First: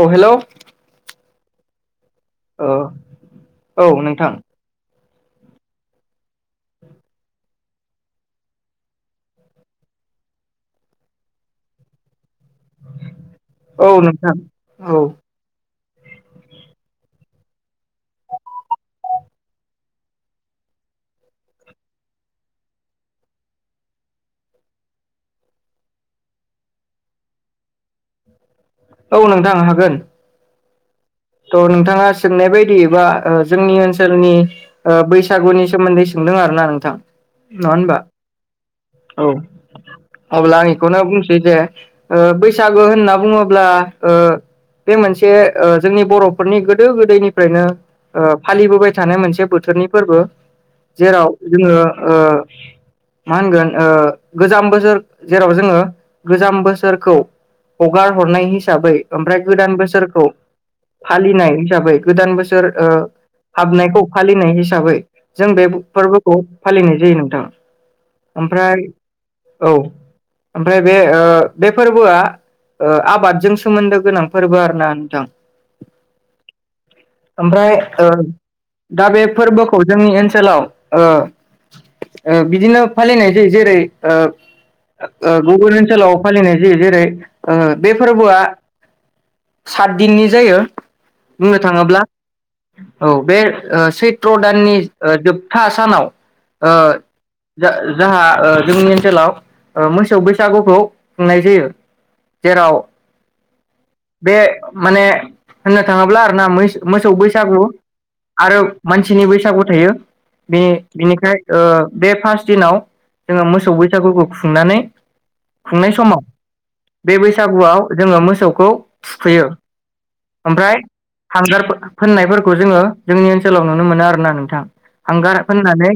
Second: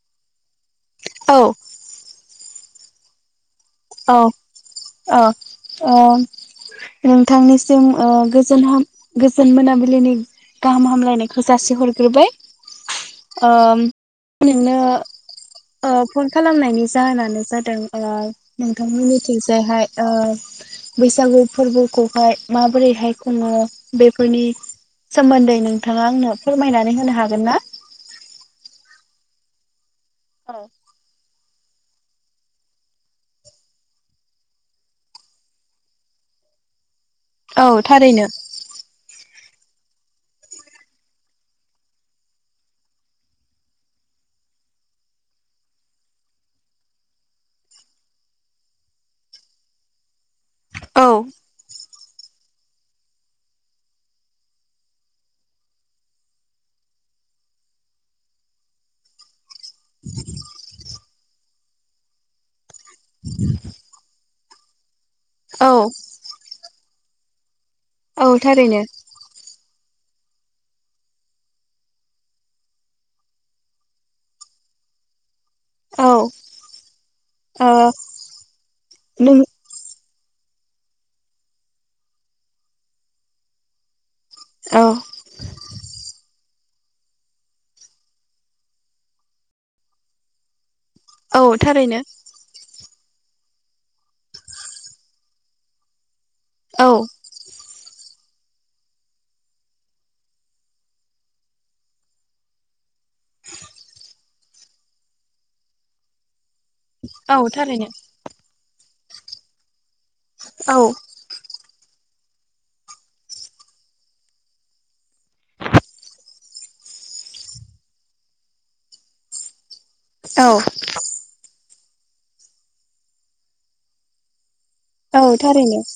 औ हेलौ [inaudible] औ ओ औ नोंथां। अ ओ नोंथांनिसिम ओ गोजोन हाम गोजोन मोनाबिलिनि गाहाम हामलायनायखौ जासिहरग्रोबाय। ओम औ नोंथां औ। औ फन खालामनायनि जाहोनानो जादों ओ नोंथांमोननिथिंजायहाय ओ बैसागु फोरबोखौहाय माबोरैहाय खुङो बेफोरनि सोमोन्दै नोंथाङा आंनो फोरमायनानै होनो हागोन ना? औ नोंथां हागोन। औ थ' नोंथाङा सोंनाय बायदियैबा ओ जोंनि ओनसोलनि ओ बैसागुनि सोमोन्दै सोंदों आरो ना नोंथां? औ नङा होनबा? थारैनो औ। अब्ला आं बेखौनो बुंसै जे ओ बैसागो होनना बुङोब्ला ओ बे मोनसे ओ जोंनि बर'फोरनि गोदो गोदैनिफ्रायनो ओ फालिबोबाय थानाय मोनसे बोथोरनि फोरबो। औ जेराव जोङो ओ मा होनगोन ओ गोजाम बोसोर जेराव जोङो गोजाम बोसोरखौ हगार हरनाय हिसाबै ओमफ्राय गोदान बोसोरखौ फालिनाय हिसाबै गोदान बोसोर ओ हाबनायखौ फालिनाय हिसाबै जों बे औ फोरबोखौ फालिनाय जायो नोंथां। औ ओमफ्राय थारैनो औ ओमफ्राय बे ओ बे फोरबोआ ओ आबादजों सोमोन्दो गोनां फोरबो आरो ना नोंथां। औ ओमफ्राय ओ दा बे नों फोरबोखौ जोंनि ओन सोलाव ओ ओ बिदिनो फालिनाय जायो। जेरै ओ औ ओ गुबुन ओनसोलाव फालिनाय जायो। जेरै ओ बे फोरबोआ सात दिननि जायो। औ बुंनो थारैनो। थाङोब्ला औ बे ओ सैत्र दाननि ओ जोबथा सानाव ओ औ जा जाहा ओ जोंनि ओनसोलाव ओ मोसौ बैसागुखौ खुंनाय जायो जेराव [inaudible] बे माने होननो थाङोब्ला आरो ना मै मोसौ औ बैसागु थारैनो आरो मानसिनि बैसागु थायो औ बे-बेनिखाय ओ बे फास्ट दिनाव जोङो मोसौ बैसागुखौ खुंनानै खुंनाय समाव बे बैसागुआव जोङो मोसौखौ थुखैयो औ । ओमफ्राय हांगारफोर फोननायफोरखौ जोङो जोंनि ओनसोलाव नुनो मोनो आरोना नोंथां । औ हांगार थारैनो फोननानै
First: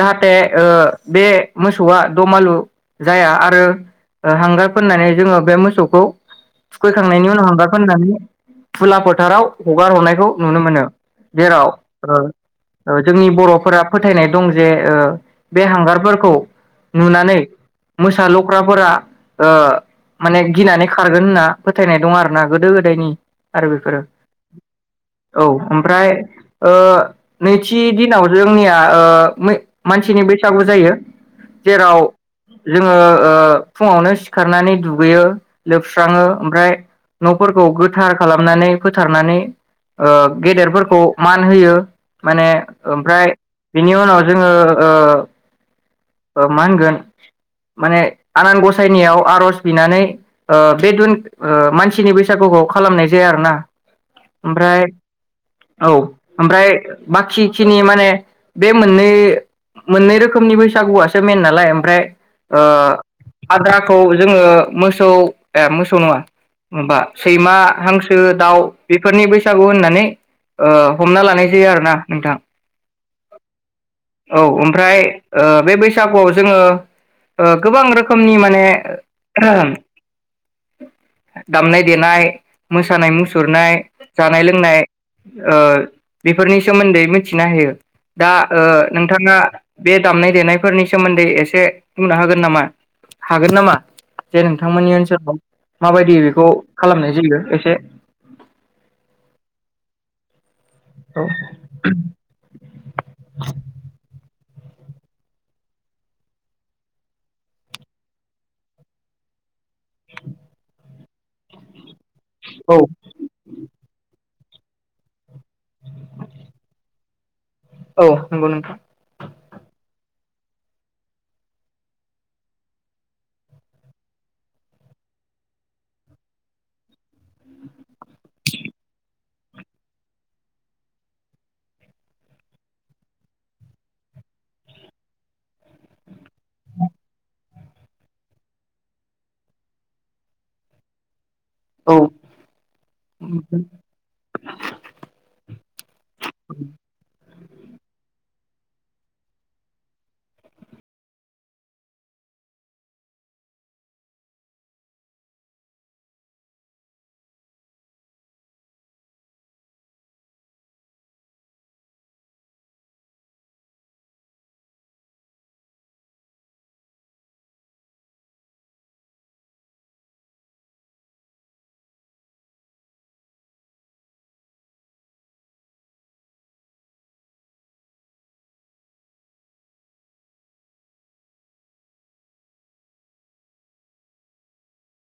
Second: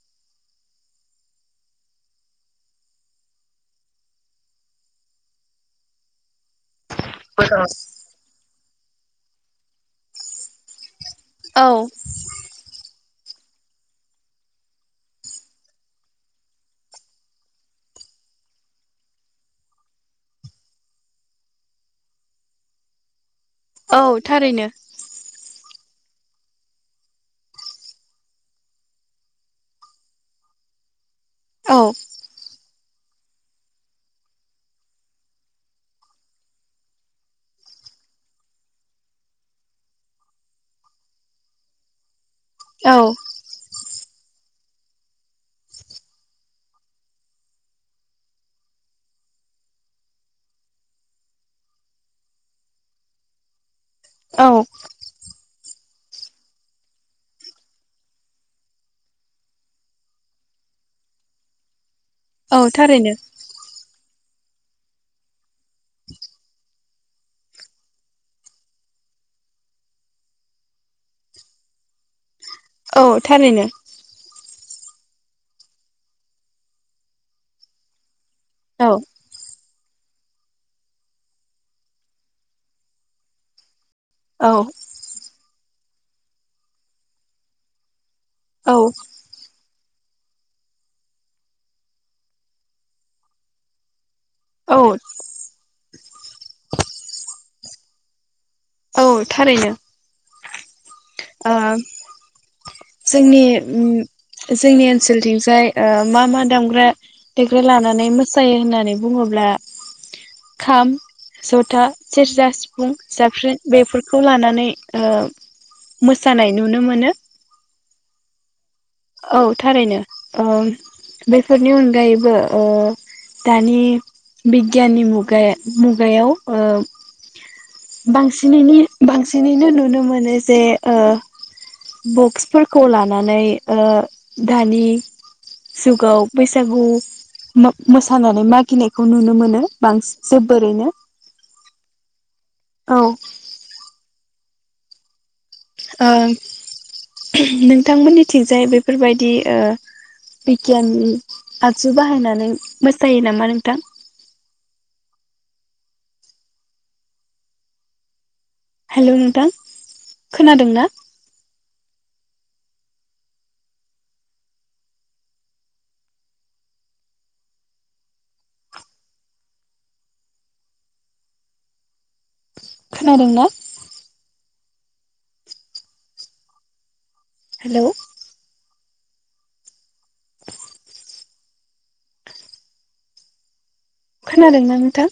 जाहा थे ओ बे मोसौआ दमालु जाया आरो ओ हांगार फोननानै जोङो बे मोसौखौ थुखैखांनायनि उनाव हांगार फोननानै खुला फोथाराव हगार हरनायखौ नुनो मोनो । जेराव औ ओ ओ जोंनि बर'फोरा फोथायनाय दं जे ओ बे हांगारफोरखौ नुनानै मोसा लख्राफोरा ओ माने गिनानै खारगोन होनना फोथायनाय दं आरोना गोदो गोदायनि आरो औ बेफोरो थारैनो औ । ओमफ्राय ओ नैथि दिनाव जोंनिया ओ मै मानसिनि बैसागु जायो । औ जेराव जोङो ओ फुङावनो सिखारनानै दुगैयो लोबस्राङो ओमफ्राय न'फोरखौ गो थार खालामनानै फोथारनानै ओ गेदेरफोरखौ मान होयो । माने औ ओमफ्राय बिनि उनाव जोङो ओ ओ मा होनगोन माने आनान गसाइनियाव आर'ज बिनानै ओ बे दिन ओ मानसिनि बैसागुखौ खालामनाय जायो आरो ना । औ ओमफ्राय औ ओमफ्राय बाखिखिनि माने बे मोननै मोननै रोखोमनि बैसागुआसो मेन नालाय ओमफ्राय औ ओ थारैनो आद्राखौ जोङो मोसौ ए मोसौ नङा माबा सैमा हांसो दाउ बेफोरनि बैसागु होननानै हमना लानाय जायो आरोना नोंथां औ थारैनो। औ ओमफ्राय बे बैसागुआव जोङो गोबां रोख खोमनि माने औ दामनाय देनाय मोसानाय मुसुरनाय जानाय औ लोंनाय ओ बेफोरनि सोमोन्दै मिथिना होयो दा ओ औ नोंथाङा बे दामनाय देनायफोरनि सोमोन्दै एसे बुंना हागोन नामा हागोन नामा जदे औ नोंथांमोननि ओनसोलाव माबायदि बे खौ खालामनाय जायो। एसे औ थारैनो ओ जोंनि जोंनि ओनसोलथिंजाय ओ मा मा दामग्रा देग्रा लानानै मोसायो होननानै बुङोब्ला खाम जथा सेरजा औ सिफुं जाबस्रि खौ लानानै ओ मोसानाय नुनो मोनो औ नंगौ नोंथां औ थारैनो ओ बेफोरनि अनगायैबो दानि बिगियाननि मुगा मुगायाव ओ बांसिनै बांसिनैनो नुनो मोनो जे ओ बक्सफोरखौ लानानै ओ दानि जुगाव बैसागु मोसानानै मागिनायखौ नुनो मोनो बांसिन जोबोरैनो औ औ उम ओ नोंथांमोननिथिंजाय बेफोरबायदि बिगियान आगजु बाहायनानै मोसायो नामा नोंथां हेलौ नोंथां खोनादों ना? खोनादोंना? हेलौ [inaudible] खोनादोंना नोंथां?